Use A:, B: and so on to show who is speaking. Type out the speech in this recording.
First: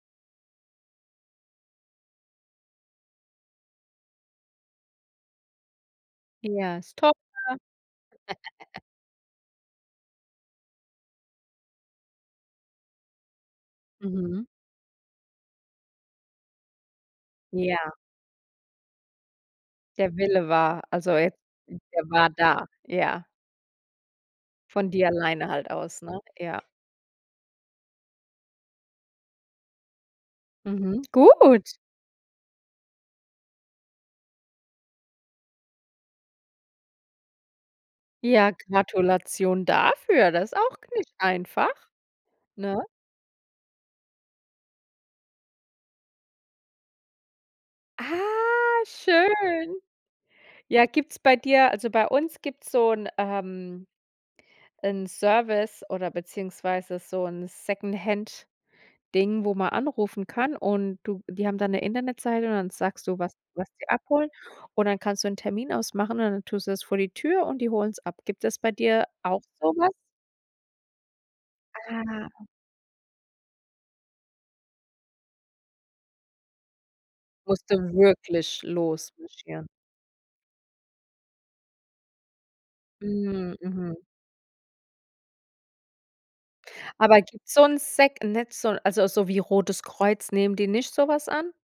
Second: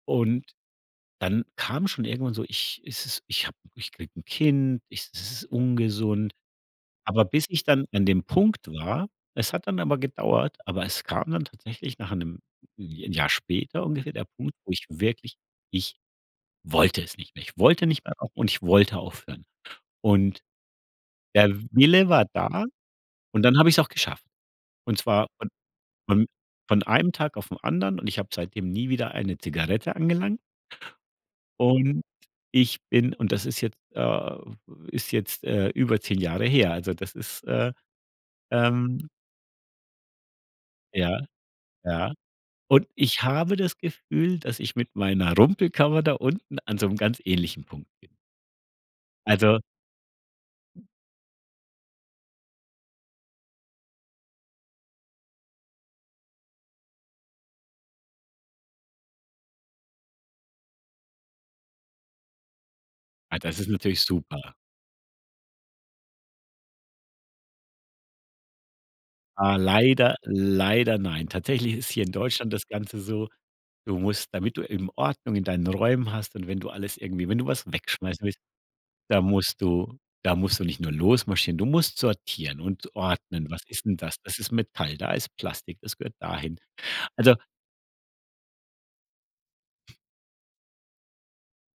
A: Und dann kam schon irgendwann so, ich es ist ich habe ich kriege 'n Kind, ich es ist ungesund.
B: Ja, ist toll.
A: Aber bis ich dann an dem Punkt war es hat dann aber gedauert, aber es kam dann tatsächlich nach 'nem Ja 'n Jahr später ungefähr der
B: Mhm.
A: Punkt, wo ich wirklich ich wollte es nicht mehr. Ich wollte
B: Ja.
A: nicht mehr au und ich wollte aufhören.
B: Der
A: Und
B: Wille war, also jetzt,
A: der
B: der
A: Wille war
B: war
A: da
B: da, ja.
A: und dann habe ich es auch geschafft.
B: Von
A: Und
B: dir
A: zwar von
B: alleine halt aus, ne?
A: von von
B: Ja.
A: von einem Tag auf 'n anderen und ich habe seitdem nie wieder eine Zigarette angelangt.
B: Mhm. Gut.
A: Und ich bin und das ist jetzt, äh ist jetzt, äh, über 10 Jahre her. Also, das ist, äh,
B: Ja,
A: ähm
B: Gratulation dafür. Das ist auch gar nicht
A: Ja,
B: einfach,
A: ja.
B: ne?
A: Und ich habe das Gefühl, dass ich mit meiner Rumpelkammer da unten an so 'nem ganz ähnlichen Punkt bin.
B: Ah,
A: Also
B: schön. Ja, gibt's bei dir also, bei uns gibt's so 'n, ähm 'nen Service oder beziehungsweise so 'n Secondhand-Ding, wo man anrufen kann und du die haben dann 'ne Internetseite und dann sagst du, was
A: Ah, das
B: was
A: ist
B: die
A: natürlich
B: abholen.
A: super.
B: Und dann kannst du 'nen Termin ausmachen und dann tust du das vor die Tür und die holen's ab. Gibt es bei dir auch
A: Ah,
B: so was?
A: leider leider nein. Tatsächlich ist hier in
B: Ah.
A: Deutschland das Ganze so, du musst, damit du eben Ordnung in deinen Räumen hast und wenn du alles irgendwie wenn du was
B: Musst du
A: wegschmeißen willst,
B: wirklich
A: da musst
B: losmarschieren.
A: du da musst du nicht nur losmarschieren. Du musst sortieren und ordnen.
B: Mhm,
A: Was ist denn
B: mhm.
A: das? Das ist Metall, da ist Plastik, das gehört dahin.
B: Aber,
A: Also
B: gibt's so 'n Sec nicht so, also so wie Rotes Kreuz, nehmen die nicht so was an?